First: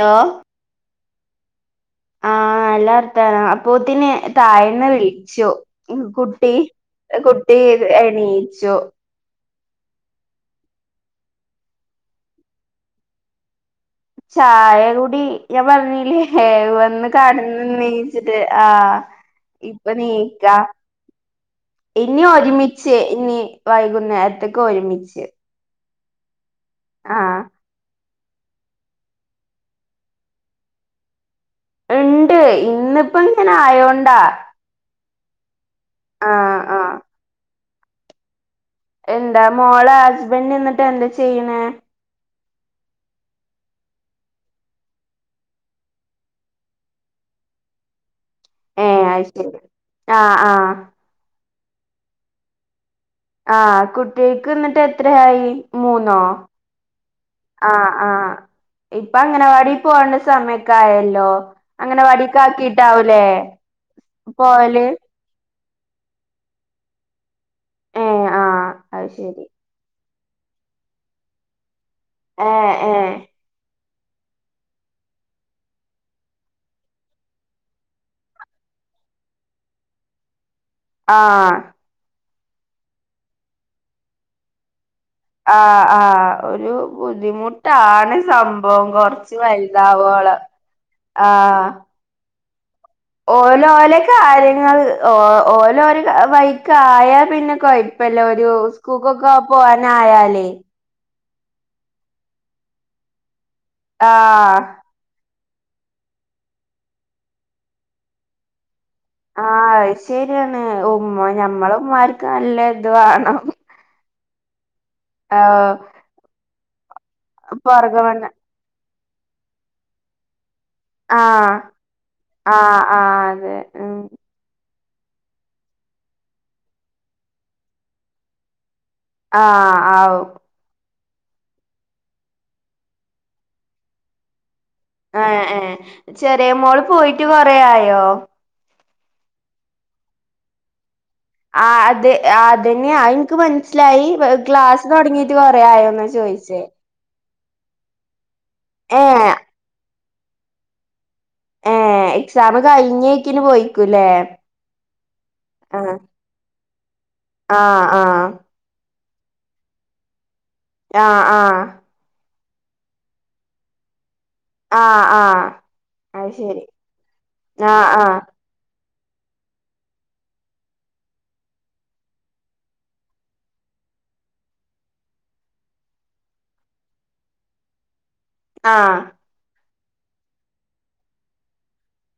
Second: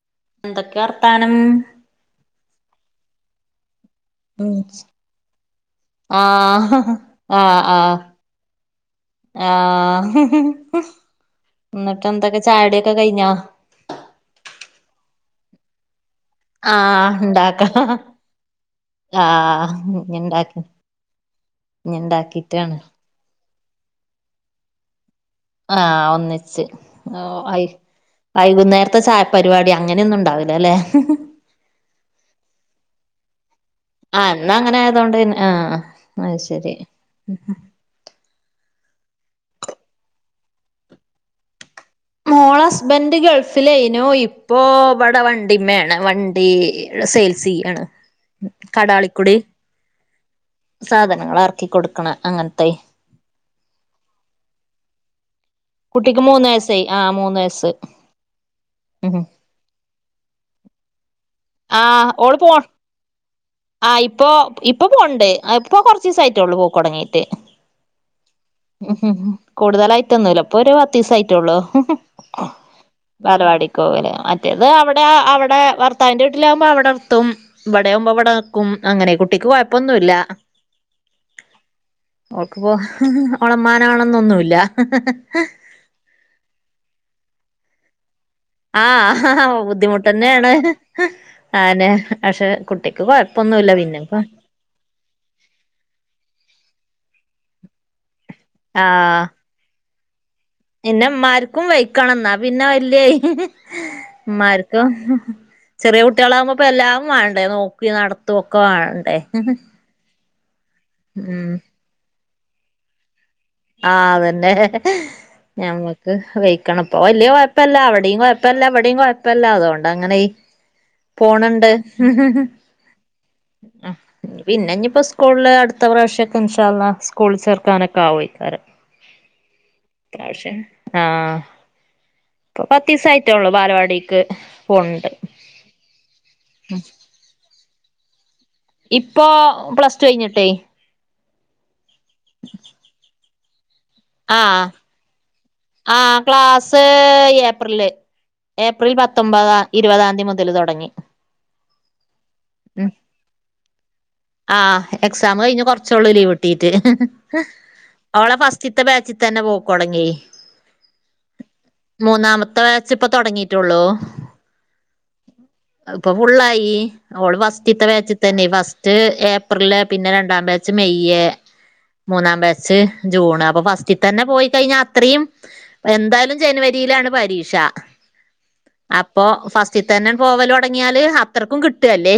Law എന്തൊക്കെ വർത്താനം ആ നല്ലവർത്താനം അപ്പൊത്തിന് ഉം താഴന്ന് വിളിച്ചു കുട്ടി ആഹ് കുട്ടി ആഹ് ആഹ് എണീച്ചു ആഹ് ന്നിട്ട് എന്തൊക്കെ ചായടിയൊക്കെ കഴിഞ്ഞാ ചായ കൂടി ഞാൻ പറഞ്ഞീല്ലേ. ഹേ വന്ന് ആഹ് കടന്ന് ഇണ്ടാക്കാ നീച്ചിട്ട് ആഹ് ആഹ് ഇപ്പ ഇഞ്ഞി നീക്ക ഇണ്ടാക്കി ഇഞ്ഞി ഇനി ഇണ്ടാക്കിട്ടാണ് ഒരുമിച്ച് ഇനി വൈകുന്നേര്ത്ത്ക്ക് ഒരുമിച്ച്. ആഹ് ഒന്നിച്ച് ആഹ് ആയി വൈകുന്നേരത്തെ ചായ പരിപാടി അങ്ങനെയൊന്നും ഉണ്ടാവൂല്ല ല്ലെ ണ്ട് ഇന്നിപ്പ ങ്ങനെ ആയോ ആഹ് ന്നങ്ങനെ ആയതൊണ്ട് ആഹ് ആഹ് അയ്ശരി ആഹ് എന്താ മോളെ ഹസ്ബന്റ്ന്ന്ട്ട് എന്താ ചെയ്യണ്? [inaudible] ഹസ്ബന്റ് ഗൾഫിലേയ്നു ഇപ്പോ വടെ വണ്ടിമേണ് വണ്ടി ള്ള സെയിൽസെയ്യാണ്. ഏ അയ് ശെരി ആ ആ. സാധനങ്ങൾ എർക്കി കൊട്ക്കണ അങ്ങൻത്തെ ആഹ് കുട്ട്യേക്ക് ന്നിട്ട് എത്രയായി? മൂന്നോ കുട്ടിക്ക് മൂന്ന് വയസ്സായി ആ മൂന്ന് വയസ്സ് ആഹ് ആഹ് ഇപ്പൊ ഉം അംഗനവാടി പോണ്ട സമയൊക്കെ ആയല്ലോ അംഗനവാടിക്ക് ആക്കിട്ടാവൂലേ ആഹ് ഇപ്പോ ഇപ്പൊ പോവല് പോണ്ട്. ഇപ്പൊ കൊർച്ചീസായിട്ടുള്ളൂ പോക്കൊട്ങ്ങീട്ട്. ഏഹ് ആഹ് അത് ശരി കൂടുതലായിട്ടൊന്നുല്ല. ഇപ്പൊ ഒരു പത്തീസായിട്ടുള്ളൂ. ഏഹ് ഏഹ് ബാലവാടി ക്കോവല് മറ്റേത് അവിടെ അവിടെ ഭർത്താവിന്റെ വീട്ടിലാവ്മ്പോ അവിടെർത്തും ഇവടെയാവ്മ്പോ ഇവിടെ ക്കും അങ്ങനെ കുട്ടിക്ക് കൊഴപ്പൊന്നുല്ല. ആഹ് ഓക്ക്പ്പോ ഓളെ മ്മാനെ വേണൊന്നൊന്നുല്ല. ആഹ് ആഹ് ഒരു ബുദ്ധിമുട്ടാണ് സംഭ വം കൊർച്ച് ആഹ് വൽതാവോളം ആഹ് ഏഹ് പശെ കുട്ടിക്ക് കൊ ഓല് ഓലെ കാര്യ ങ്ങൾ ഓ ഓര് വഴിക്ക് ആയാ പിന്നെ കൊഴപ്പല്ല. ഒരു ആഹ് സ്കൂക്കൊക്കെ പോവാനായാലേ പിന്നെ ഇമ്മാര്ക്കും വെയ്ക്കണം ന്നാ പിന്നെ വല്യ ആഹ് ഇമ്മാര്ക്കും ചെറിയ കുട്ട്യാളാവുമ്പോ ഇപ്പോ എല്ലാം വാണ്ടേ നോക്കി നട്ത്തൊക്കെ വാണ്ടേ ആഹ് അയ് ശരിയാണ്. ഉമ്മ ഉം ഞമ്മള ഉമ്മാര്ക്ക് നല്ല ഇത് വാണം. ആഹ് അതന്നെ ആഹ് ഞമ്മക്ക് വെയ്ക്കണം. പ്പൊ വല്ല്യ കൊയ്പ്പല്ല പൊറകെ അവിടിം വന്ന് കൊഴ പ്പല്ലാ ഇവിടിം കൊഴ്പ്പല്ല അതുകൊണ്ട് അങ്ങനെയി ആഹ് പോണ്ണ്ട്. ആഹ് ആഹ് അതെ ഉം പിന്നെ ഇഞ്ഞ്പ്പോ സ്കൂൾല് അടുത്ത പ്രാവശ്യക്കെ ഇൻഷാ അള്ളാ സ്കൂളിൽ ചേർക്കാനൊക്കെ ആവോയ്ക്കാരം. ആഹ് ആവും പ്രാശ്യം ആഹ് ഇപ്പ പത്തീസായിട്ടുള്ളൂ ബാലവാടിക്ക് പോണണ്ട് ആഹ് ഏഹ് ചെറിയ മോള് പോയിട്ട് കൊറെയായോ? ഇപ്പോ പ്ലസ് ടു കഴിഞ്ഞിട്ടേ ആഹ് അത് അതെന്നെ അയിൻക്ക് മൻസ്സിലായി ആഹ് ക്ലാസ് തൊട്ങ്ങി ആഹ് ക്ലാസ് ഏപ്രില്ല് ഏപ്രിൽ ഏഹ് പത്തൊമ്പതാം ഇരുവതാം ന്തി മുത ല് തൊടങ്ങി. ഏഹ് എക്സാം കഴിഞ്ഞേക്കിന് പോയിക്കൂല്ലേ. ആഹ് എക്സാം കഴിഞ്ഞ് ആഹ് കൊർച്ചൊള്ളൂ ലീവ് കിട്ടീട്ട് ആഹ് ആഹ് ഓളെ ഫസ്റ്റ് ഫസ്റ്റ്ത്തെ ബാച്ചിത്തന്നെ പോക്കൊട്ങ്ങിയെ ആഹ് ആഹ് മൂന്നാമത്തെ ബേച്ച്പ്പം തൊടങ്ങിട്ടൊള്ളൂ ആഹ് ആഹ് അഹ്പ്പൊ അത് ശരി ഫുള്ളായി ഓള് ആഹ് ഫസ്റ്റിത്തെ ആഹ് ബാച്ചിതന്നെ ഫസ് സ്റ്റ് ഏപ്രില് പിന്നെ രണ്ടാ ബാച്ച് മെയ്യ് മൂന്നാം ബാച്ച് ജൂണാ അപ്പൊ ഫസ്റ്റിത്തന്നെ പോയി കഴിഞ്ഞാ അത്രീം എന്തായാലും ജനുവരിയിലാണ് പരീക്ഷ ആഹ് അപ്പൊ ഫസ്റ്റിത്തന്നെ പോവലൊട്ങ്ങിയാല് അത്രക്കും കിട്ടെല്ലെ?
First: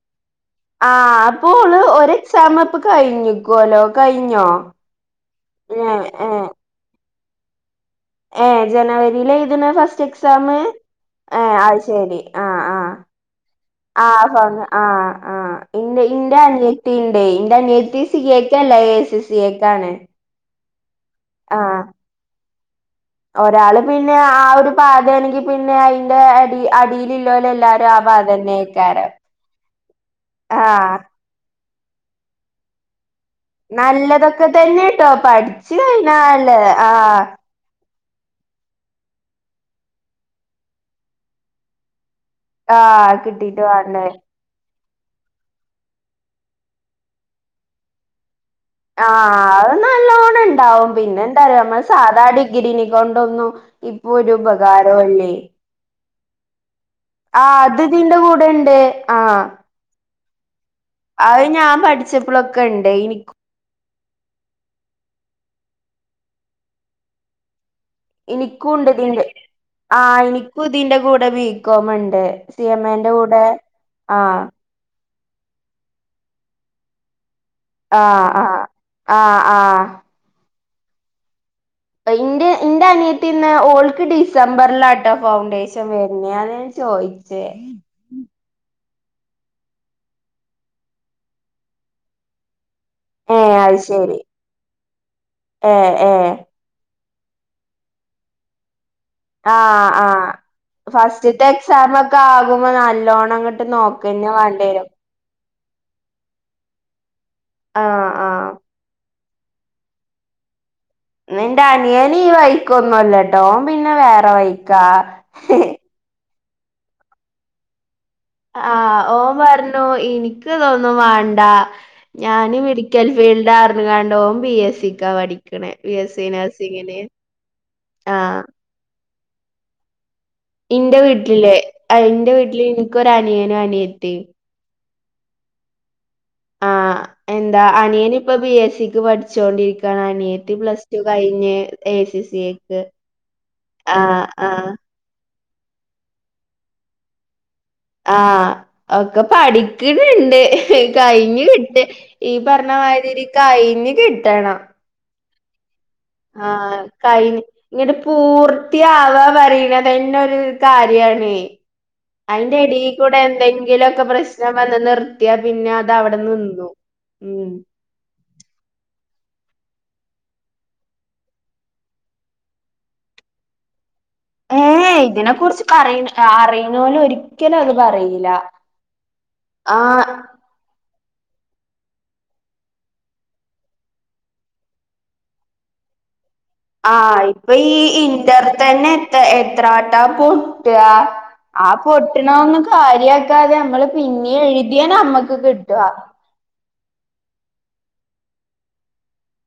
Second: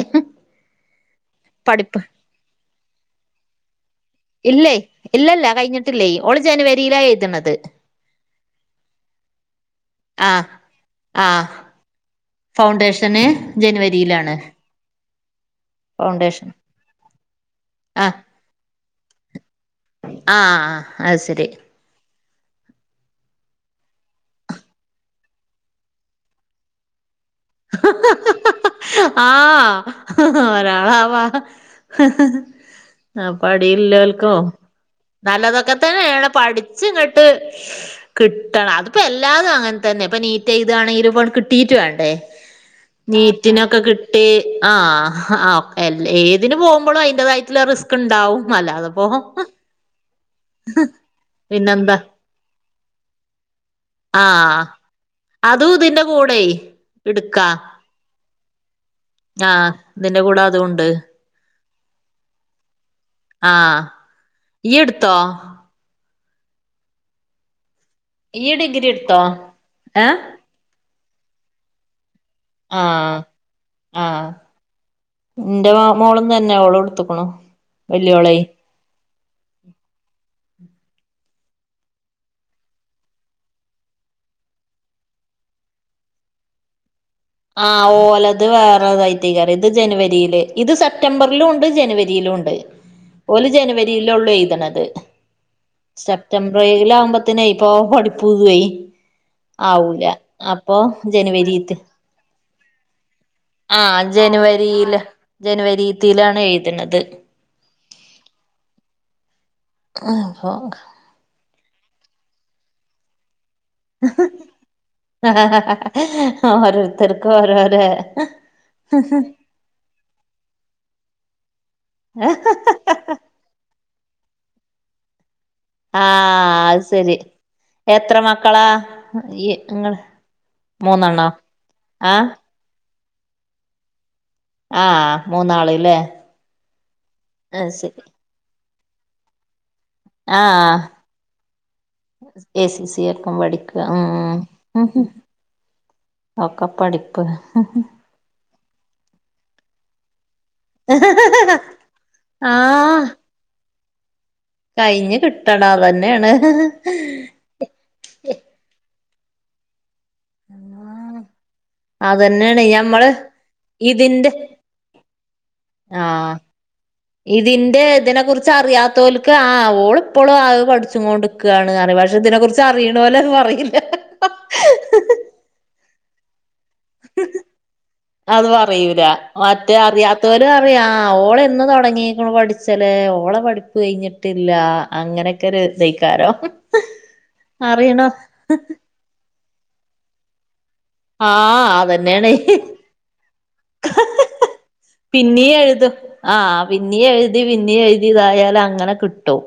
ആഹ് അപ്പോള് ഒരു എക്സാമപ്പം കഴിഞ്ഞിക്കുവല്ലോ കഴിഞ്ഞോ? ഇല്ലേ ഏഹ് ഏഹേ ത്തീല എഴ്ത്ണത് ഏഹ് ജനുവരിയിലാ എഴ്ത്ണെ ഫസ്റ്റ് ആ എക്സാമ്? ആ ഏഹ് അയ്ശെരി ഫൗണ്ടേഷന് ജനുവരിയിലാണ് ഫൗണ്ട് ആഹ് ആഹ് ഇന്റെ ഇന്റെ ഫൗണ്ടേഷൻ അനിയത്തിയിണ്ടെ ഇന്റെ അനയത്തി ആ സി എ ക്കല്ല എ സി സി എ ക്കാണ് ആഹ് അഹ്സെരി ഒരാള് പിന്നെ ആ ഒരു പാതയാണെങ്കി പിന്നെ അയിന്റെ അടി അടിയിലുള്ളോല് എല്ലാരും ആ പാത തന്നെയ്ക്കാരം ആഹ് ആഹ് ഒരാളവ ഹ് ഹ് ആ പടിയില്ലൽക്കോ നല്ലതൊക്കെ തന്നെട്ടോ നല്ലതൊക്കെ പഠിച്ച് തന്നേണ് കഴിഞ്ഞാല് പഠിച്ച ആഹ് ഇങ്ങട്ട് കിട്ടണം അത്പ്പോല്ലാതുഅങ്ങൻ തന്നെ ഇപ്പ നീറ്റെയ്താണേലുപ്പ കിട്ടീറ്റ് വേണ്ടേ ആഹ് കിട്ടീട്ട് നീറ്റിനൊക്കെ വാണ്ടേ കിട്ടി ആഹ് ഹ ആഹ് എല്ലേ ഏതിനു പോവുമ്പളും അയിന്റതായിറ്റ്ള്ള റിസ്ക്ണ്ടാവും അല്ലാതപ് പോഹും അഹ് അതന്നെ നല്ലോ ളിണ്ടാവും പിന്നെ എന്തറ്യോ മ്മൾ പിന്നെന്താ സാധാ ഡിഗ്രീനികൊണ്ടൊന്നു ഇപ്പൊരു പകാരോല്ലെയ് അതൂതിന്റെ കൂടെയ് ആഹ് അത് തിന്റെ കൂടെണ്ട് ആഹ് തിന്റെ കൂടെ അതുണ്ട് അഹ് ഞാൻ പഠിച്ചപ്പളോക്കെണ്ടയ്നി ക്കു ആഹ് ഇയ്യ്ടുത്തോ ഇയ്യ് ഡിഗ്രി എനിക്കുംണ്ട് എടുത്തോ ഇതിന്റെ ഏഹ് ആഹ് എനിക്കും ഇതിന്റെ കൂടെ വീക്കോമണ്ട് ത്ത്യിമ്മേന്റെ ആഹ് കൂടെ ആഹ് ന്റെ വാമോളന്ന്ന്നെ ഓളടുത്തക്കണോ ആഹ് ആഹ് ആഹ് ആഹ് പഇന്റെ ഇന്റെ അനിയത്തിന്ന് ഓൾക്ക് ഡിസംബർലാട്ടോ ഫൗണ്ടേഷൻ വര് ഞ്ഞേന്ന് ജോയ് ആഹ് ഓല ഇത് വേറെ വൈറ്റയ്കാറരം ഇത് ജനുവരീല് ഇത് സെപ്റ്റംബർലുണ്ട് ജനുവരീലുണ്ട് ഓല് ഏഹ് അത് ശരി ജനുവരീലൊള്ളൂയ്തണത് ഏഹ് ഏഹ് സെപ്റ്റം റൈലാവുമ്പത്തിനൈ ഇപ്പൊ പഠിപ്പു വ്വൊയ്‌ ആഹ് ആഹ് ഫസ്റ്റ്ത്തെ ജനുവരിത്ത് എക്സാമക്ക ആകുമ്പോ നല്ലോണം ആഹ് നോക്കന്നെ വേണ്ടിവരും ജനുവരീല് ജനുവരീ ത്തേയ്ലാണ് എയ്ത്ണത് ആഹ് ആഹ് അപ്പോൾ ഇന്ന്ന്റെ അനിയന് ഈ വൈക്കൊന്നൊല്ലട്ടൊ ഓൻ പിന്നെ വേറെവയ്ക്കാ. ഓരോര്ത്തർക്ക് ഓരോരെ ആഹ് ഓൻ പർഞ്ഞു ഇന്ക്ക്തൊന്നും വേണ്ട. ഞാന് മെഡിക്കൽ ഫീഡ്ലാ പർഞ്ങ്ങാണ്ട് ഓന് പി എസിക്കാ പഠി ആഹ് അഹ് സെരി എത്ര ആഹ് മക്കളാ ഇങ്ങള് ഇന്റെ മൂന്നെണ്ണോ വീട്ട്ല് ആഹ് ഇന്റെ വീട്ട്ല് ഇൻക്കൊര് അനിയനും, അനിയത്തിം ആഹ് മൂന്നാള്ലെ ആഹ് എന്താ അനിയനിപ്പം ബി എ സിക്ക് പഠിച്ചോണ്ടിരി അനിയത്തി ആഹ് പ്ലസ് ടു കഴിഞ് എസി സി എ ഐക്ക് സി ഒക്കെ പഠിക്ക ആഹ് ഉം ആഹ് ഒക്കെ പഠിപ്പ് ആഹ് ഒക്കെ പഠിക്ക്ണ് ണ്ട്. ട്ട് കഴിഞ്ഞ് കിട്ട് ഈ പറിഞ്ഞമാതിരി കഴിഞ്ഞ് കിട്ടണം. കയിഞ് കിട്ടണം അതനെണ് ങട്ട് പൂർത്തിയാവാ പറിണതെന്നെ ഒരു കാര്യാണെ അതന്നെയാണ് ഞമ്മള് അതിന്റെടീകൂടെ എന്തെങ്കിലൊക്കെ ഇതിന്റെ പ്രശ്നം വന്ന് നിർത്തിയാപിന്നെ അത് അവടെ ആഹ് നിന്നു. ഉം ഇതിന്റെ ഇതിനെ കുറിച്ചറിയാ തോൽക്ക ആഹ് ഓള് പ്പളും അഹ് പഠിച്ചു കൊണ്ട്ക്കാണ് റിം പക്ഷെ ഇതിനെ കുറിച്ച് അറിണോൽ അത് പറീല. ഏഹ് ഇതിനെ കുർച്ച് പറിന് അറിണോൽ ഒരിക്കലും അത് പറീല ആഹ്. ഓര് പറിം ആഹ് ഓള് എന്ന് തൊടങ്ങീക്ക്ണ് പഠിച്ചല് ഓളെ പഠിപ്പ് കഴിഞ്ഞിട്ടില്ല അങ്ങനെ ഓക്കെ രസെയ്കാരം ആഹ് ഇപ്പ ഈ ഇന്ററ്തന്നെ എത്രവെട്ടാ പൊട്ടാ ആഹ് പൊട്ട്ണൊന്നും കാര്യാക്കാതെ ഞമ്മള് പിന്നീം എഴ്തിയ ഞമ്മക്ക് പിന്നീം എഴുതും. ആഹ് പിന്നീം എഴ്തി പിന്നീം എഴ്തി തായാല് അങ്ങനെ ക്ട്ട്ടും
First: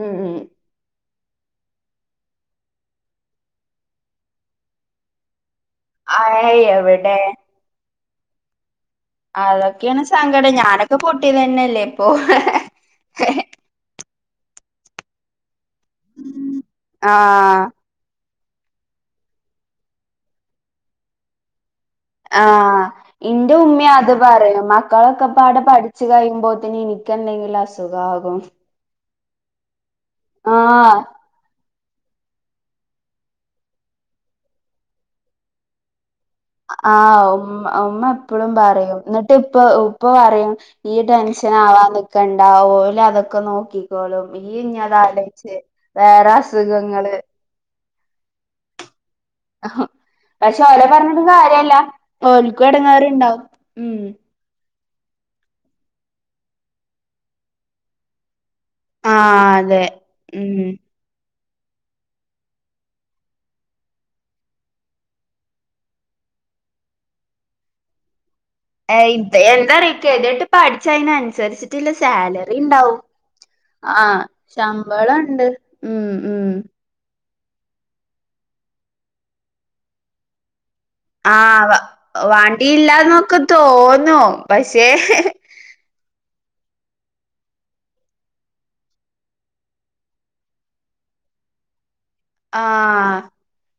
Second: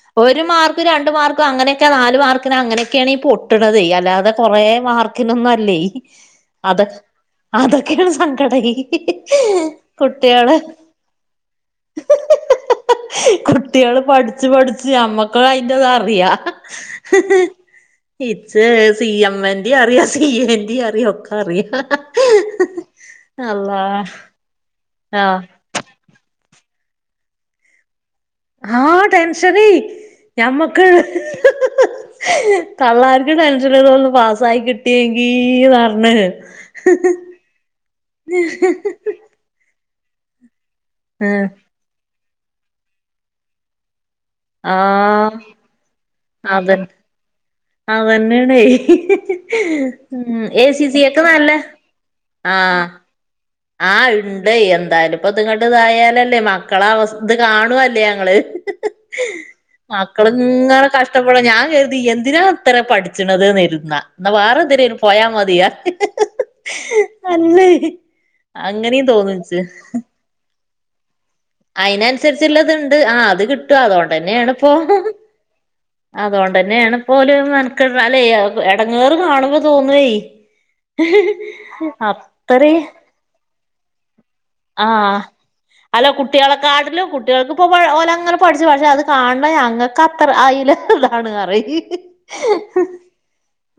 ഉം ഉം ഒരു മാർക്കും രണ്ട് മാർക്കും ങ്ങനൊക്കെ നാല് മാർക്കിന് അങ്ങനൊക്കാണീ പൊട്ട്ണത് അല്ലാതെ കൊറേ മാർക്കിനൊന്നല്ലെ ആയ് അത് എവിടെ അതൊക്കേണ് സങ്കടെയ് അതൊക്കേണ് സങ്കടെ ഞാനൊക്കെ പൊട്ടീതന്നെല്ലെപ്പൊ? കുട്ട്യാള് പഠ്ച്ച് പഠ്ച്ച് ഞമ്മക്ക അയിന്റെതറിയാ ആഹ് ഇച്ച് സീ എ മ്മ ന്റെറിയാ സീ ഏ ന്റീ യറിയാ ഒക്കറിയാ ആഹ് ഇന്റെ ഉമ്മിം അത് പറീണ് ആഹ് മക്കളൊക്കെപ്പാടെ പഠ് ച്ച് കയ്യുമ്പോത്തിന് ഇനിക്കെന്തെങ്കിലും അസുഖാകും ആഹ് ടെൻഷനേ ഞമ്മക്ക് ആഹ് തള്ളാർക്ക് ടെൻഷന് തൊന്ന് പാസ്സായി കിട്ടേങ്കീന്നറഞ്ഞ് ആഹ് ഉമ്മ ഉമ്മപ്പെളും പറിയും എന്ന്ട്ട്പ്പ ഉപ്പ പറയും ഇയ്യ് ആഹ് ടെൻഷനാവനിക്കണ്ട ഓലതൊക്കെ നോക്കി ക്കോളും ആഹ് ഇയ്യ്ഞതാലോയ്ച്ച് വേറെ അസുഖങ്ങള് ആഹാ വെന്ന്ണെയ് ഉം പക്ഷെ ഏ ഓലെ സീ സിയക്ക് നല്ല ആഹ് ട്ട്ണ്ടാവും ആഹ് ഇണ്ടയ് എന്തയാലുപ്പത്ങ്ങ്ട്ട്തായാലല്ലെ മക്കളവസ് ഇത് കാണുവല്ലെ ഞങ്ങള് ആഹ് അതെ ഉം മക്കള്ങ്ങനെ കഷ്ട പ്പെടാ ഞാൻ കെര്തി എന്തിനാത്രെ പഠിച്ച്ണത് ന്നര്തുന്നാ ഇന്നാ വെറന്തിനേലു പോയാ മതിയറ് അല്ലെയ് ഏയ് എന്താറീ ക്കെതിയട്ട് പഠിച്ചാ അയിനൻസരിച്ച് അയിനൻസരിച്ച്ള്ളത്ണ്ട് ആഹ് അത് കിട്ടും ആഹ് അതോണ്ടന്നേണ്പ്പൊ ശമ്പളം ഇണ്ട് ഉം ഉം അതോണ്ട് ണേണ്പ്പോല് മെൻക്കട്ണ് അല്ലെ എടങ്ങേറ് കാണുമ്പൊ തോന്നൊയ് ആഹ് വ അത്രയും വാണ്ടീല്ലാന്നൊക്കെ തോന്നു ആ പഷെ അല്ല കു കുട്ടീളക്കാട്ട്ലും കുട്ടിള്ക്പ്പൊ ഓലങ്ങനെ പട്ച്ചും അത് കാണ്ണ ഞങ്ങക്കത്ര അയില് ങ്ങേറാണറിം ആഹ്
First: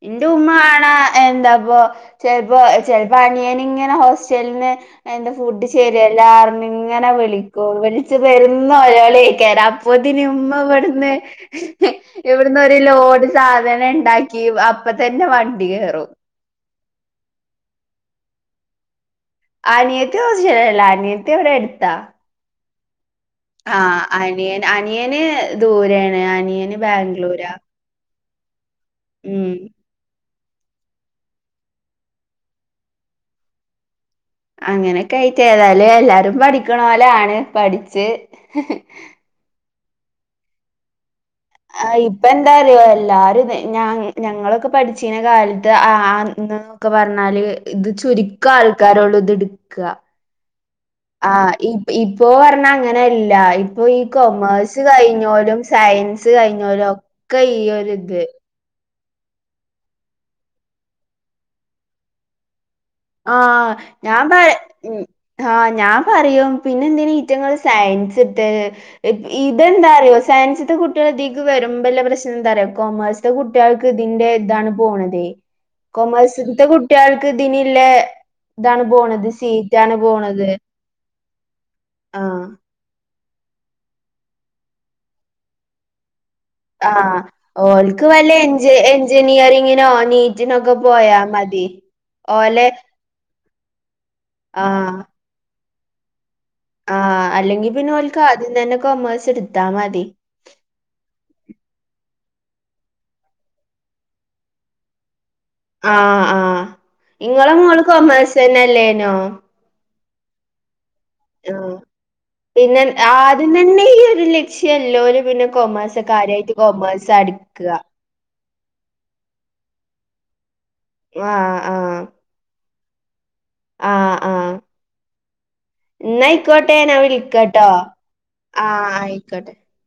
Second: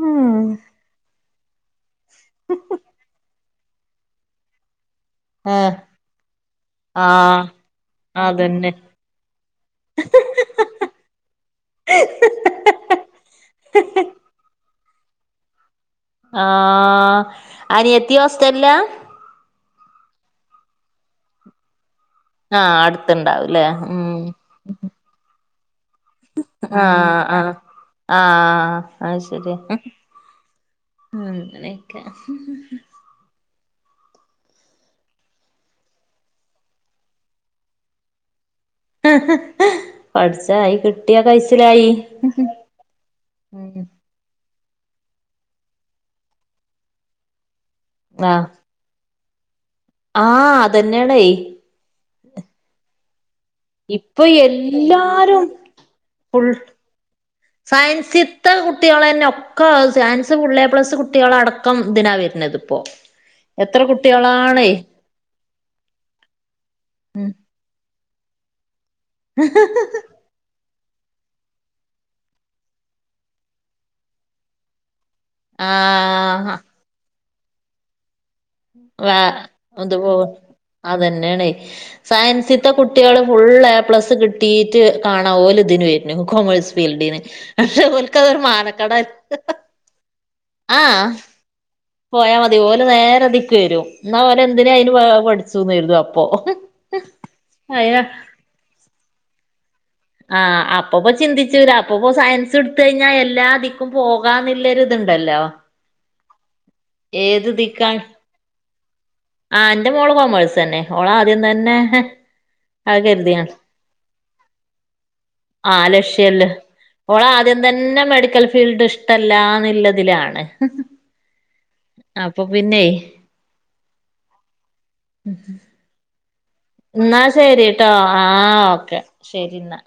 ഇന്റെ ഉമ്മകാണാ എന്താ പ്പൊ ചെൽപ്പൊ ചെൽപ്പൊ അനിയന്ങ്ങനെ ഹോസ്റ്റൽന്ന് എന്റെ ഫുഡ്ഡ് ശരിയല്ലാ അറഞ്ങ്ങനെ ആ വിളിക്കും വുളിച്ച് പെരും അതന്നെ നെലോളെക്കാരം പ്പത്തിന് ഇമ്മ ഇവ്ടുന്ന് ഇവിട്ന്നൊര് ലോട് അപ്പത്തന്ന ഇണ്ടാക്കി അപ്പത്തന്നെ വണ്ടി കേറും ആഹ് അനിയത്തി ഹോസ്റ്റ്ൽല അനിയത്തി ഹോസ്റ്റൽല അനിയത്തിവടൊ അട്ത്ത ആഹ് അടുത്ത്ണ്ടാവു ആഹ് അനിയന്. അനിയന് ദൂരൊണ് അനിയന് ആഹ് ബാംഗ്ലൂരാ. ആഹ് ആഹ് അത് ഉം ശരി ഉം ങ്ങനക്കൊ അങ്ങനെക്കായിട്ട് എല്ലാരും പഠിക്ക്ണോലാണ് പഠിച്ച്. പഠ്ച്ചായി കിട്ട്യ കഴ് ആഹ് ഇപ്പെന്താ അറിയൊ എല്ലാരും ഞാ ഉം ഞങ്ങളൊക്കെ പഠ്ച്ചീന്ന കാൽത്ത് ആഹ് ന്നൊക്കെ പറ്ഞ്ഞാല്. ഇത് ആഹ് ചുരുക്കം ആൾ ആൾക്കാരോട് ഇത്ട്ക്ക ആഹ് അതന്നെയാണേ ആഹ് ഇ ഇപ്പൊ പറഞ്ഞ അങ്ങനല്ലാ ഇപ്പൊ ഈ കൊമേഴ്സ് കഴിഞ്ഞോലും സയൻസ് ഫുൾ കഴിഞ്ഞോലും ഒക്കെ ഈ ഒര് ഇത്. ത്തെ കുട്ടീളെന്നെ ഒക്കെ സയൻസ് പുള്ള് ഏപ്ലസ് കുട്ടീളടക്കം ഇതിന വർണത്പ്പൊ ആ ഞാൻ പ യെ ഉം ആഹ് ഞാൻ പറയും പിന്നെ എന്തിന റ്റിങ്ങള് സയൻസ് ട്ട് ഇതെന്താറിയോ സയൻസ് ഇത്തെ കുട്ടികൾ ഇതിക്ക് വരുമ്പോ ല്ല പ്രശ്നം എന്താ അറിയോ കോമേഴ്സത്തെ കുട്ടികൾക്ക് ഇതിന്റെ ഇതാണ് പോണതേ. ആഹ് കൊമേഴ്സത്തെ കുട്ടിയാൾക്ക് ഇതിനില്ലേ ഇതാണ് വ പോണത് അത് സീറ്റാണ് പൊ കും പോണത് അതന്നെയാണ് ആഹ് സയൻസി ഇത്തെ കുട്ടികള് ഫുൾ എ പ്ലസ് കിട്ടിയിട്ട് കാണാ ഓല് ഇതിന് വരുന്നു കോമേഴ്സ് ആഹ് ഓല്ക്ക് വല്ല എഞ്ച എഞ്ചിനിയറിങ്ങിനോ നീറ്റ്- നൊക്കെ ആഹ് പോയാ മതി. പോയാ മതി ഓലെ പോലെ നേരതിക്ക് വരും എന്നാ ഓല് എന്തിന അതിന് പഠിച്ചുന്ന് വര് ന്ന അപ്പൊ ആ അല്ലെങ്കിൽ പിന്നെോ അയ്ന് ഓല്ക്ക് ആദ്യം തന്നെ കൊമേഴ്സ് എടുത്താ മതി. ആഹ് അപ്പപ്പോചിന്തിചൂല്ല അപ്പപ്പോ സയൻസ് എടുത്ത് കഴിഞ്ഞാൽ എല്ലാധിക്കും പോക വാന്ളള ഇതുണ്ടല്ലോ ആഹ ആഹ് ഏത് ഇങ്ങളെ മോൾ ദിക്കാണ് കോമെഴ്‌സ് ന്നെ അല്ലേനോ? ആഹ് എന്റെ മോള് കോമേഴ്സ് തന്നെ ഓള് ആദ്യം ആ തന്നെ പിന്നെ അത് കരുതിയാണ് ആദ്യം തന്നെ ഈ ഒരു ലക്ഷ്യല്ലോല് പിന്നെ ആ കൊമേഴ്സ് ലക്ഷ്യല്ലേ കാര്യായിട്ട് കൊമേഴ്സാ ഓൾ ആദ്യം ഇട്ക്ക തന്നെ മെഡിക്കൽ ഫീൽ- ഫീൽഡ് ഇഷ്ടല്ലാന്നള്ളതിലാണ്. ആഹ് ആഹ് അപ്പൊ പിന്നെ ആഹ് ആഹ് [inaudible] ന്നായ്ക്കൊട്ടേ ന്നാ ശരി ട്ടോ ആഹ് ഓക്കെ ആയിക്കോട്ടെ ശരി എന്നാ